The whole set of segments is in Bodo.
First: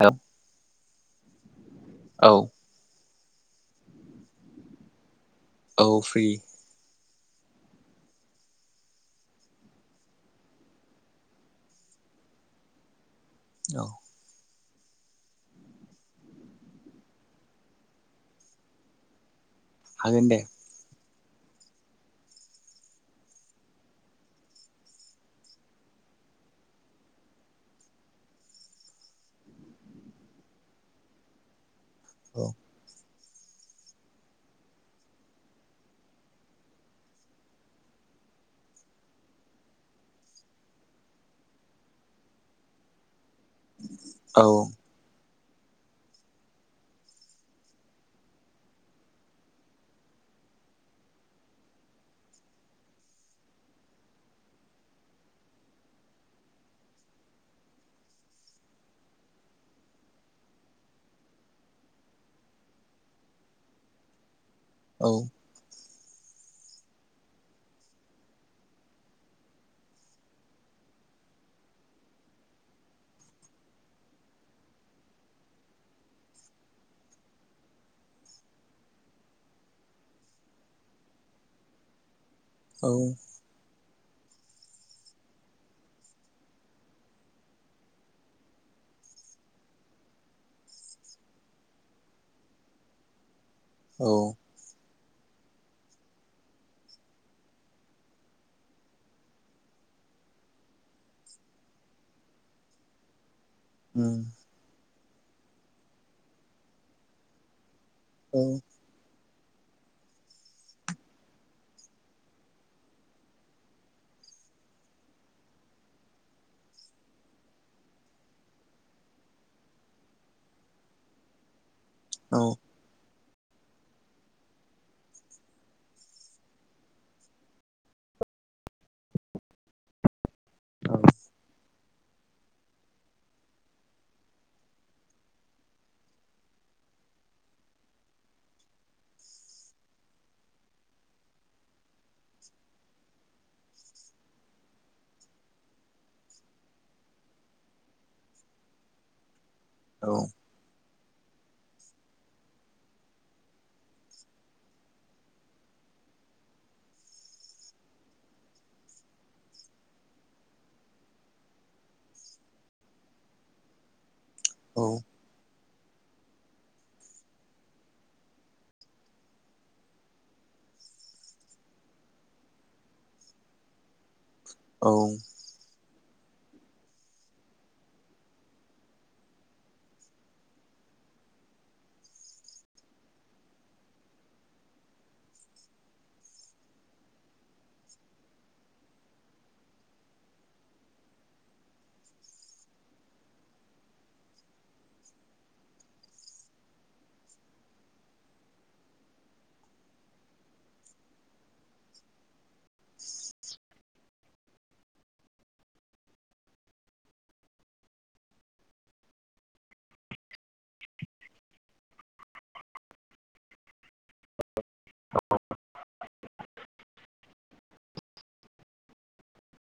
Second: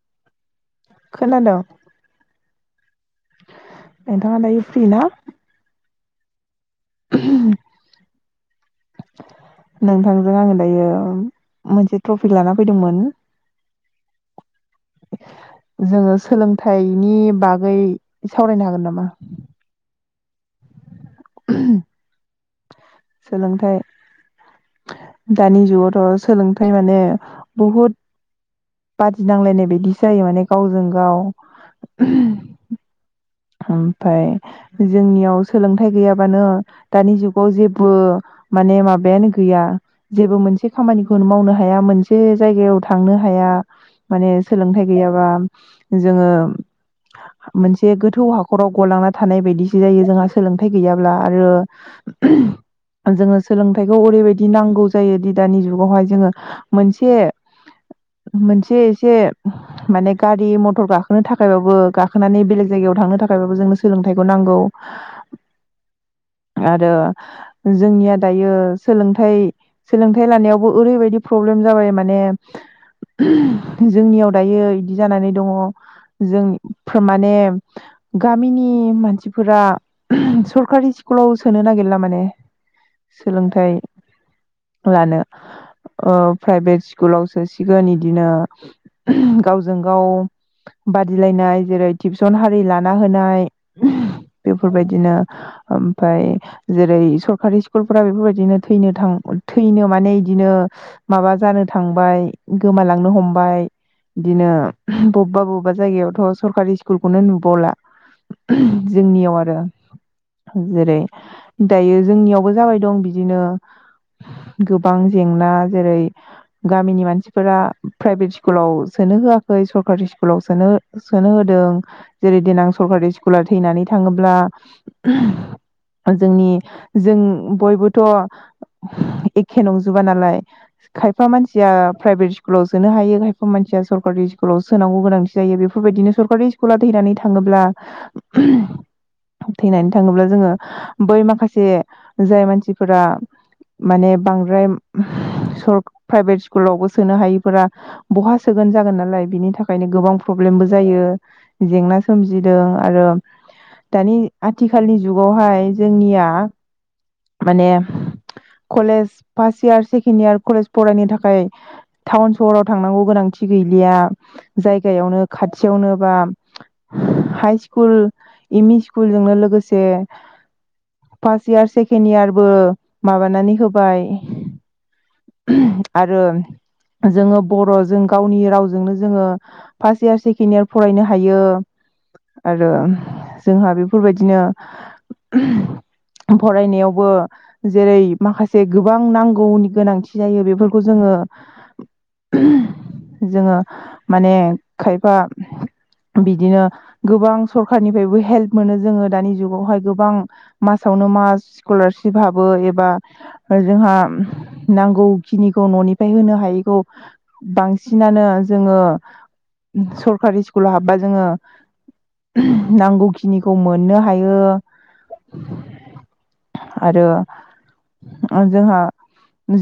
औ खोनादों औ नोंथाङा दायो फ्रि ना औ फ्रि [unintelligible] नोंथांजों आङो दायो मोनसे ट्रफि लाना फैदोंमोन। औ। जोङो सोलोंथाइनि बागै सावरायनो हागोन नामा? हागोन दे [inaudible] सोलोंथाइ दानि जुगावथ सोलोंथाइ माने बहुद बादिनांलायनाय बायदि जायो माने गावजों गाव औ। ओमफाय जोंनियाव सोलोंथाइ गैयाबानो दानि जुगाव जेबो माने माबायानो गैया जेबो मोनसे खामानिखौनो मावनो हाया मोनसे जायगायाव थांनो हाया माने औ सोलोंथाइ गैयाबा जोंङो मोनसे गोथ गो थौ हाखराव गलांना थानाय बायदिसो जायो जोंहा सोलोंथाइ गैयाब्ला आरो जोंङो सोलोंथाइखौ ओरैबायदि नांगौ जायो दि दानि जुगावहाय जोंङो मोनसे मोनसे एसे माने गारि मथर गाखोनो थाखायबाबो गाखोनानै बेलेग जायगायाव थांनो थाखायबाबो जोंनो सोलोंथाइखौ नांगौ। औ। आरो जोंनिया दायो सोलोंथाइ सोलोंथाइ लानायावबो ओरैबायदि प्रब्लेम जाबाय माने जोंनियाव दायो बिदि जानानै दङ जों माने गामिनि मानसिफोरा सरकारि स्कुलाव सोनो नागिरला माने सोलोंथाइ लानो प्राइभेट ओ स्कुलावसो सिगोन इदिनो गावजों गाव बादिलायनाय जेरै टिप्स जन हारि लाना होनाय औ। बिदिनो ओमफाय जेरै सरकारि स्कुलफोरा बेफोरबायदिनो थैनो थां थैनो माने इदिनो माबा जानो थांबाय गोमालांनो हमबाय उम बिदिनो बबेबा बबेबा जायगायावथ सरकारि स्कुलखौनो नुबावला। औ जोंनियाव आरो आरो जेरै दायो जोंनियावबो जाबाय दं बिदिनो गोबां जेंना जेरै गामिनि मानसिफोरा प्राइभेट स्कुलाव सोनो होआखै सरखारि स्कुलाव सोनो सोनो होदों। औ जेरै दिन आं सरकारि स्कुला थैनानै थाङोब्ला जोंनि जों बयबोथ एखे नंजोबा नालाय खायफा मानसिया प्राइभेट स्कुलाव सोनो हायो खायफा मानसिया सरकारि स्कुलाव सोनांगौ गोनांथि जायो बेफोरबायदिनो सरकारि स्कुल स्कुला थैनानै थाङोब्ला थैनानै थाङोब्ला जोंङो बै माखासे जाय मानसिफोरा माने बांद्राय प्राइभेट स्कुलावबो सोनो हायिफोरा बहा सोगोन जागोन नालाय बिनि थाखाय ओंखायनो गोबां प्रब्लेमबो जायो जेंना सोमजिदों आरो दानि आथिखालनि जुगावहाय जोंनिया माने college first year second year college फरायनो थाखाय टाउन सहराव थांनांगौ गोनांथि गैलिया औ जायगायावनो खाथि थियावनो बा हायस्कुल इमि स्कुलजोंनो लोगोसे फार्स इयुन सेकेन सेखेनयारबो माबानानै होबाय औ आरो जोंङो बर जों गावनि रावजोंनो जोंङो फार्स्ट इयार सेकेणड इयार फरायनो हायो आरो जोंहा बेफोरबायदिनो फरायनायावबो जेरै माखासे गोबां नांगौनि गोनांथि जायो बेफोरखौ जोंङो जोंङो माने खायफा बिदिनो गोबां सरखारनिफ्रायबो हेल्प मोनो जोंङो दानि जुगावहाय गोबां मासावनो मास स्कलारशिप हाबो एबा जोंहा नांगौखिनिखौ ननिफ्राय होनो हायैखौ बांसिनानो जोंङो सरखारि स्कुलाव हाबबा जोंङो नांगौ खिनिखौ मोननो हायो आरो जोंहा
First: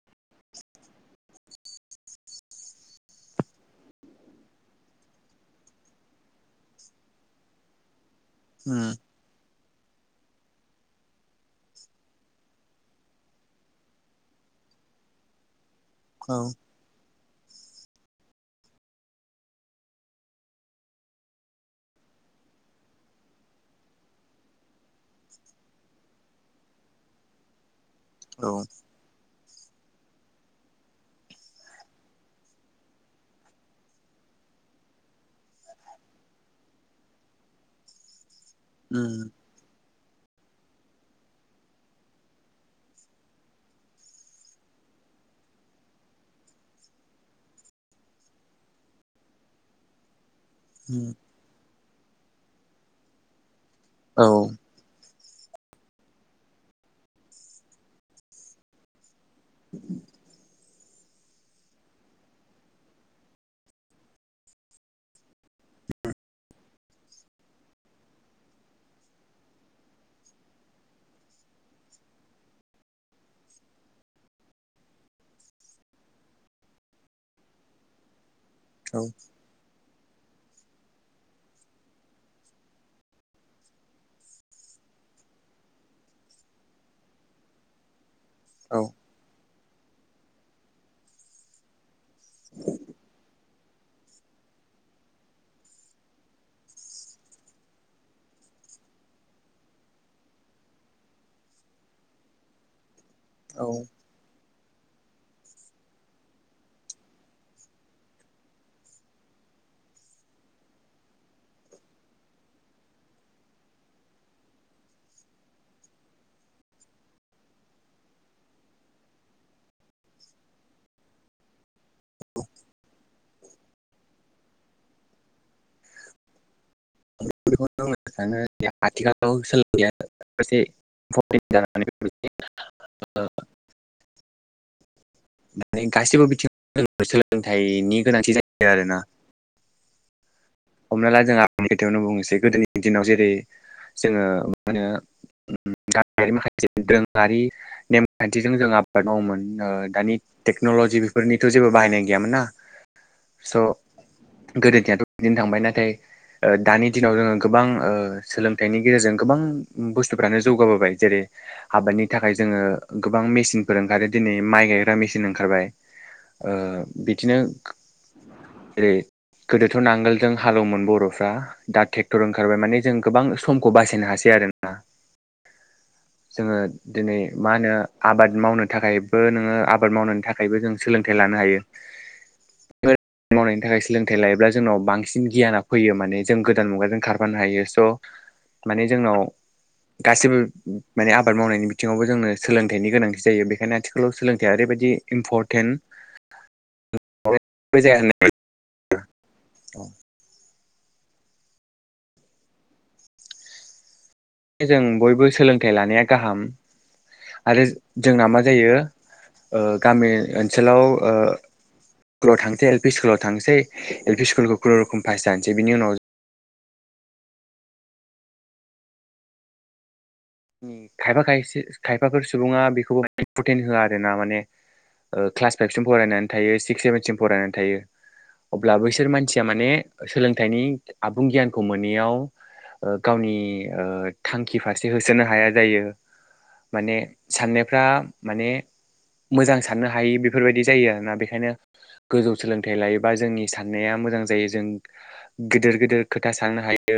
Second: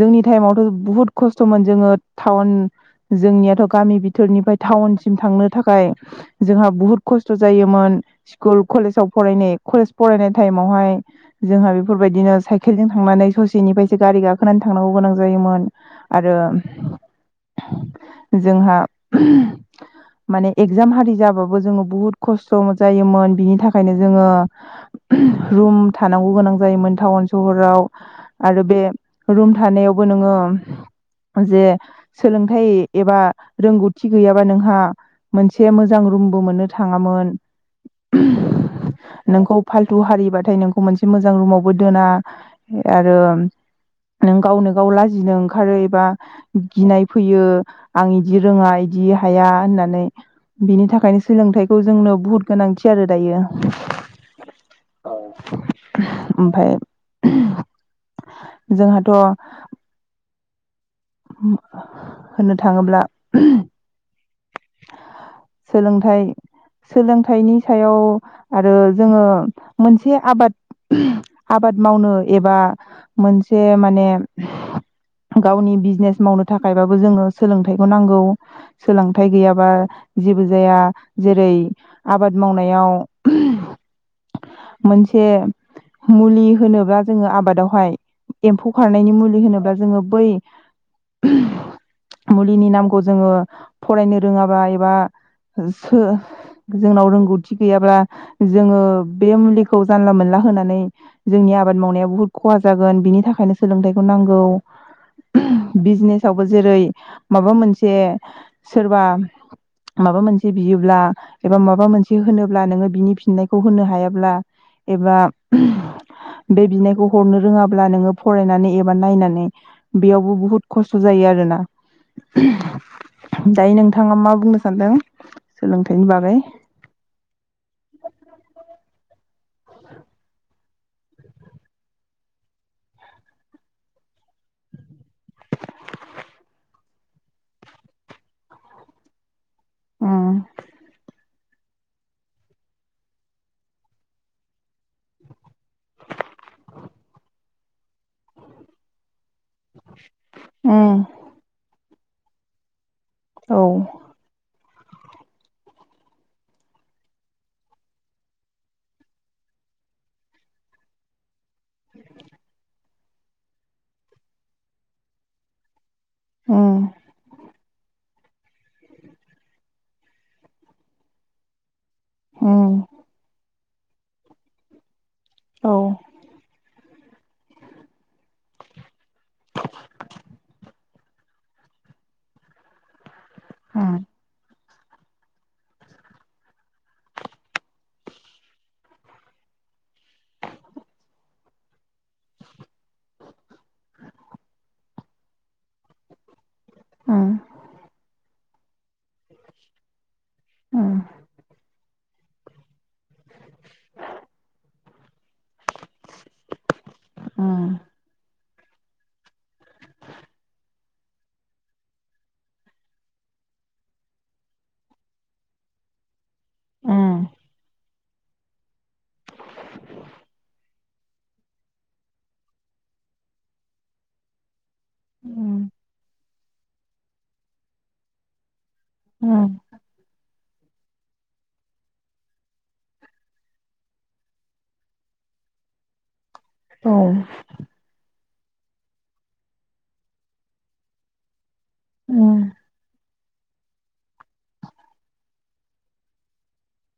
जोंनि टाइमावथ बुहुद खस्थमोन जोंङो टाउन जोंनियाथ गामि बिथोरनिफ्राय टाउनसिम थांनो थाखाय जोंहा बुहुद खस्थ जायोमोन‌ स्कुल उम कलेजाव फरायनाय कलेज फरायनाय टाइमावहाय जोंहा बेफोरबायदिनो साइकेलजों थांनानै ससेनिफ्रायसो गारि गाखोनानै थांनांगौ गोनां जायोमोन। औ आरो जोंहा माने इकजाम हारि जाबाबो जोङो बुहुत खस्थ' जायोमोन। बिनि थाखायनो जोङो रुम थानांगौ गोनां जायोमोन टाउन सहराव। औ आरो बे रुम थानायावबो नोङो जे सोलोंथाइ एबा रोंगौथि गैयाबा नोंहा मोनसे मोजां रुमबो मोननो थाङामोन। उम नोंखौ फाल थु हारिबाथाय नों खौ मोनसे मोजां रुमावबो दोना आरो नों गावनो गाव लाजिनो ओंखारो एबा गिनाय फैयो आं इदि रोङा इदि हाया होननानै। बिनि उम थाखायनो सोलोंथाइखौ जोंनो बुहुत गोनांथि आरो दायो। औ। औ। ओमफाय जोंहाथ' [inaudible] होननो थाङोब्ला सोलोंथाइ सोलोंथाइनि सायाव आरो जोङो मोनसे आबाद आबाद मावनो एबा मोनसे माने गावनि बिजनेस मावनो थाखायबाबो जोंनो सोलों थाइखौ नांगौ। औ सोलों थाइ गैयाबा जेबो जाया जेरै आबाद मावनायाव मोनसे मुलि होनोबा जोङो आबादावहाय एम्फौ औ खारनायनि मुलि होनोबा जोङो बै मुलिनि नामखौ जोङो फरायनो रोङाबा एबा जो जोंनाव रोंगौथि गैयाब्ला जोङो बे मुलिखौ जानला मोनला होनानै जोंनि आबाद मावनाया बुहुद खहा जागोन। बिनि थाखायनो सोलोंथाइखौ नांगौ। बिजनेसावबो जेरै माबा मोनसे सोरबा माबा मोनसे बियोब्ला एबा माबा मोनसे होनोब्ला नोङो बिनि फिननायखौ होनो हायाब्ला एबा बे बिनायखौ हरनो रोङाब्ला नोङो फरायनानै एबा नायनानै बेयावबो बुहुद खस्थ' जायो आरो ना। दायो नोंथाङा मा बुंनो सानदों सोलोंथाइनि बागै। बेखौनो बुंनो सानो [unintelligible] गासैबो बिथिङाव सोलोंथाइनि गोनांथि जायो आरोना उम। हमना ला [unintelligible] आंनि खोथायावनो बुंनोसै गोदोनि दिनाव जेरै जोङो मा होनो [unintelligible] माखासे दोरोङारि नेम खान्थिजों जों आबाद मावोमोन ओ दानि टेक्न'लजि उम बेफोरनिथ' जेबो बाहायनाय गैयामोन ना औ। गोदो [unintelligible] दिन थांबाय नाथाय दानि दिनाव जोङो गोबां सोलोंथाइनि गेजेरजों गोबां बुस्थुफ्रानो जौगाबोबाय जेरै हाबादनि थाखाय जोङो गोबां मेसिनफोर ओंखारो दिनै माइ गायग्रा मेसिन ओंखारबाय ओ उम बिदिनो जेरै गोदो नांगालोलजों हालौवोमोन बर'फ्रा दा टे क्टर ओंखारबाय माने उम जों गोबां समखौ बासायनो हासै आरो ना औ जोङो दिनै मा होनो आबाद मावनो थाखायबो नोङो आबाद मावनो थाखायबो जों सोलोंथाइ लानो हायो। बेफोर मावनायनि थाखाय उम सोलोंथाइ लायोब्ला जोंनाव बांसिन गियाना फैयो माने जों गोदान मुगाजों खारफानो हायो। स' माने जोंनाव गासिबो माने आबाद मावनायनि बिथिङावबो जोंनो सोलोंथाइनि गोनांथि जायो बेनिखायनो आथिखालाव सोलोंथाइआ ओरैबायदि इम्परटेन्ट उम [unintelligible] [inaudible] औ अ जों बयबो सोलोंथाइ लानाया गाहाम। आरो उम जोंना मा जायो ओ गामि ओ-ओनसोलाव ओ स्कुलाव थांसै एल पि स्कुलाव थांसै एल पि स्कुलखौ खुनुरुखुम पास जानोसै बिनि उनाव उम खायफा खायसे खायफाफोर सुबुङा बेखौबो इम्परटेन्ट होआ आरो ना माने ओ क्लास उम फाइभसिम फरायना थायो सिक्स सेभेनसिम फरायनानै थायो। अब्ला बैसोर मानसिया उम माने सोलोंथाइनि आबुं गियानखौ मोनैयाव ओ गावनि ओ थांखि फारसे हो सोनो हाया जायो। माने औ साननायफ्रा माने मोजां साननो हायि बेफोरबायदि जायो आरोना। बेखायनो गोजौ उम सोलोंथाइ लायो बा जोंनि साननाया मोजां जायो जों गिदिर गिदिर खोथा साननो हायो।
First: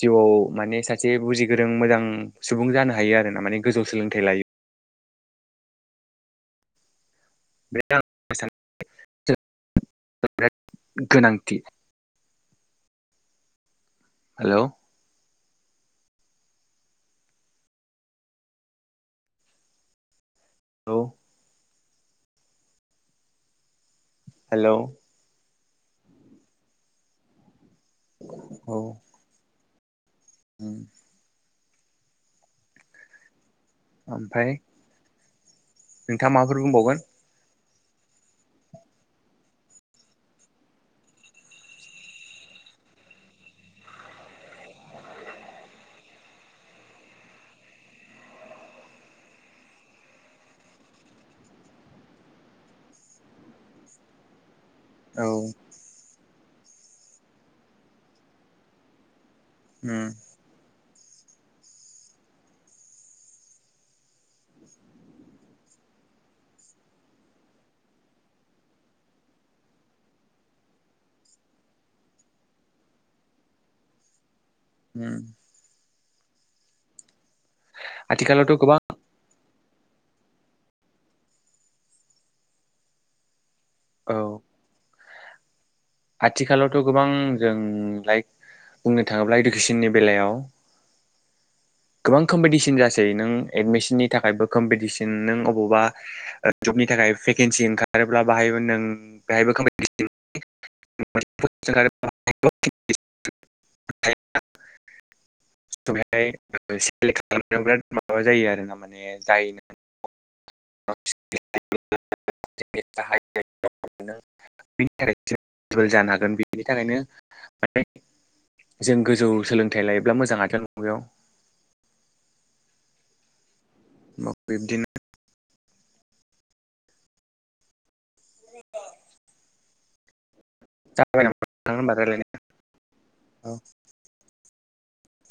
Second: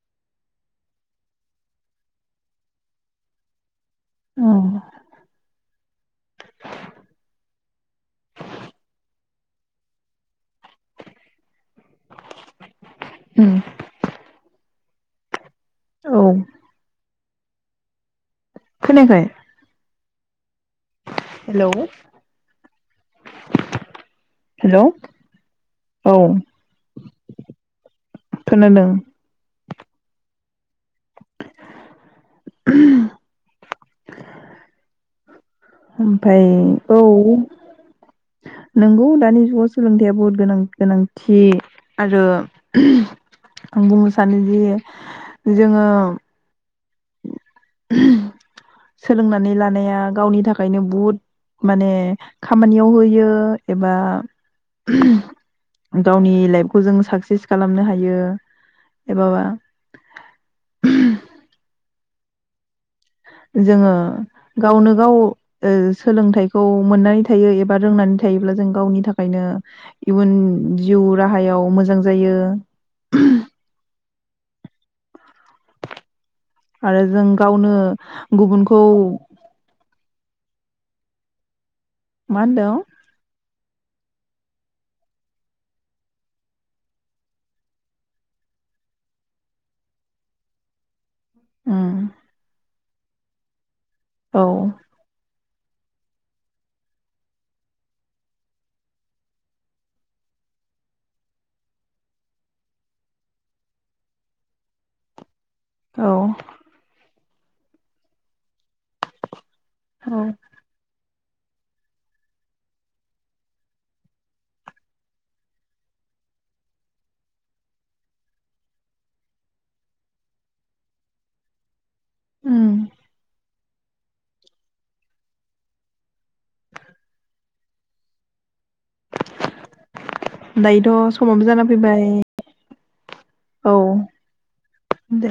जिउआव माने सासे बुजि गोरों मोजां सुबुं जानो हायो आरो ना माने गोजौ सोलोंथाइ लायो उम [unintelligible] उम हेलौ औ खोनायाखै? औ हेलौ हेलौ औ खोनादों ओं [unintelligible] ओमफ्राय नोंथाङा ओमफ्राय माबाफोर औ बुंबावगोन नोंगौ दानि जुगाव सोलोंथाइया बहुत गोनां गोनांथि आरो आं बुंनो सानोदि जोङो उम सोलोंनानै लानाया गावनि थाखायनो बहुद माने खामानियाव होयो एबा औ लाइफ खौ जों साकसेस खालामनो हायो एबाबा उम [unintelligible] जोङो गावनो गाव ओ सोलोंथाइखौ मोननानै थायो एबा रोंनानै थायोब्ला जों गावनि थाखायनो इयुन जिउ राहायाव मोजां जायो। उम आरो जों गावनो आथिखालावथ' गोबां गुबुनखौ मा होनदों? औ आथिखालावथ' गोबां जों लाइक बुंनो थाङोब्ला इदुकेसननि बेलायाव उम गोबां कम्पिदिसोन जासै नों एदमिस नि औ थाखायबो कम्पिदिसोन नों अब बबा ओ जबनि थाखाय भेकेन्सि ओंखारोब्ला बाहाय नों बेहायबो कम्पिदिसोन [unintelligible] औ सेलेक खालामनायाव बिराद माबा जायो आरो ना माने जायनो औ [unintelligible] जानो हागोन बेनि थाखायनो माने जों गोजौ सोलोंथाइ लायोब्ला मोजां आथोन बेयाव उम अ बिब्दिनो दायोथ' जाबाय नामा समाबो जाना नोंथां होनबा फैबाय रायलायनाया औ दे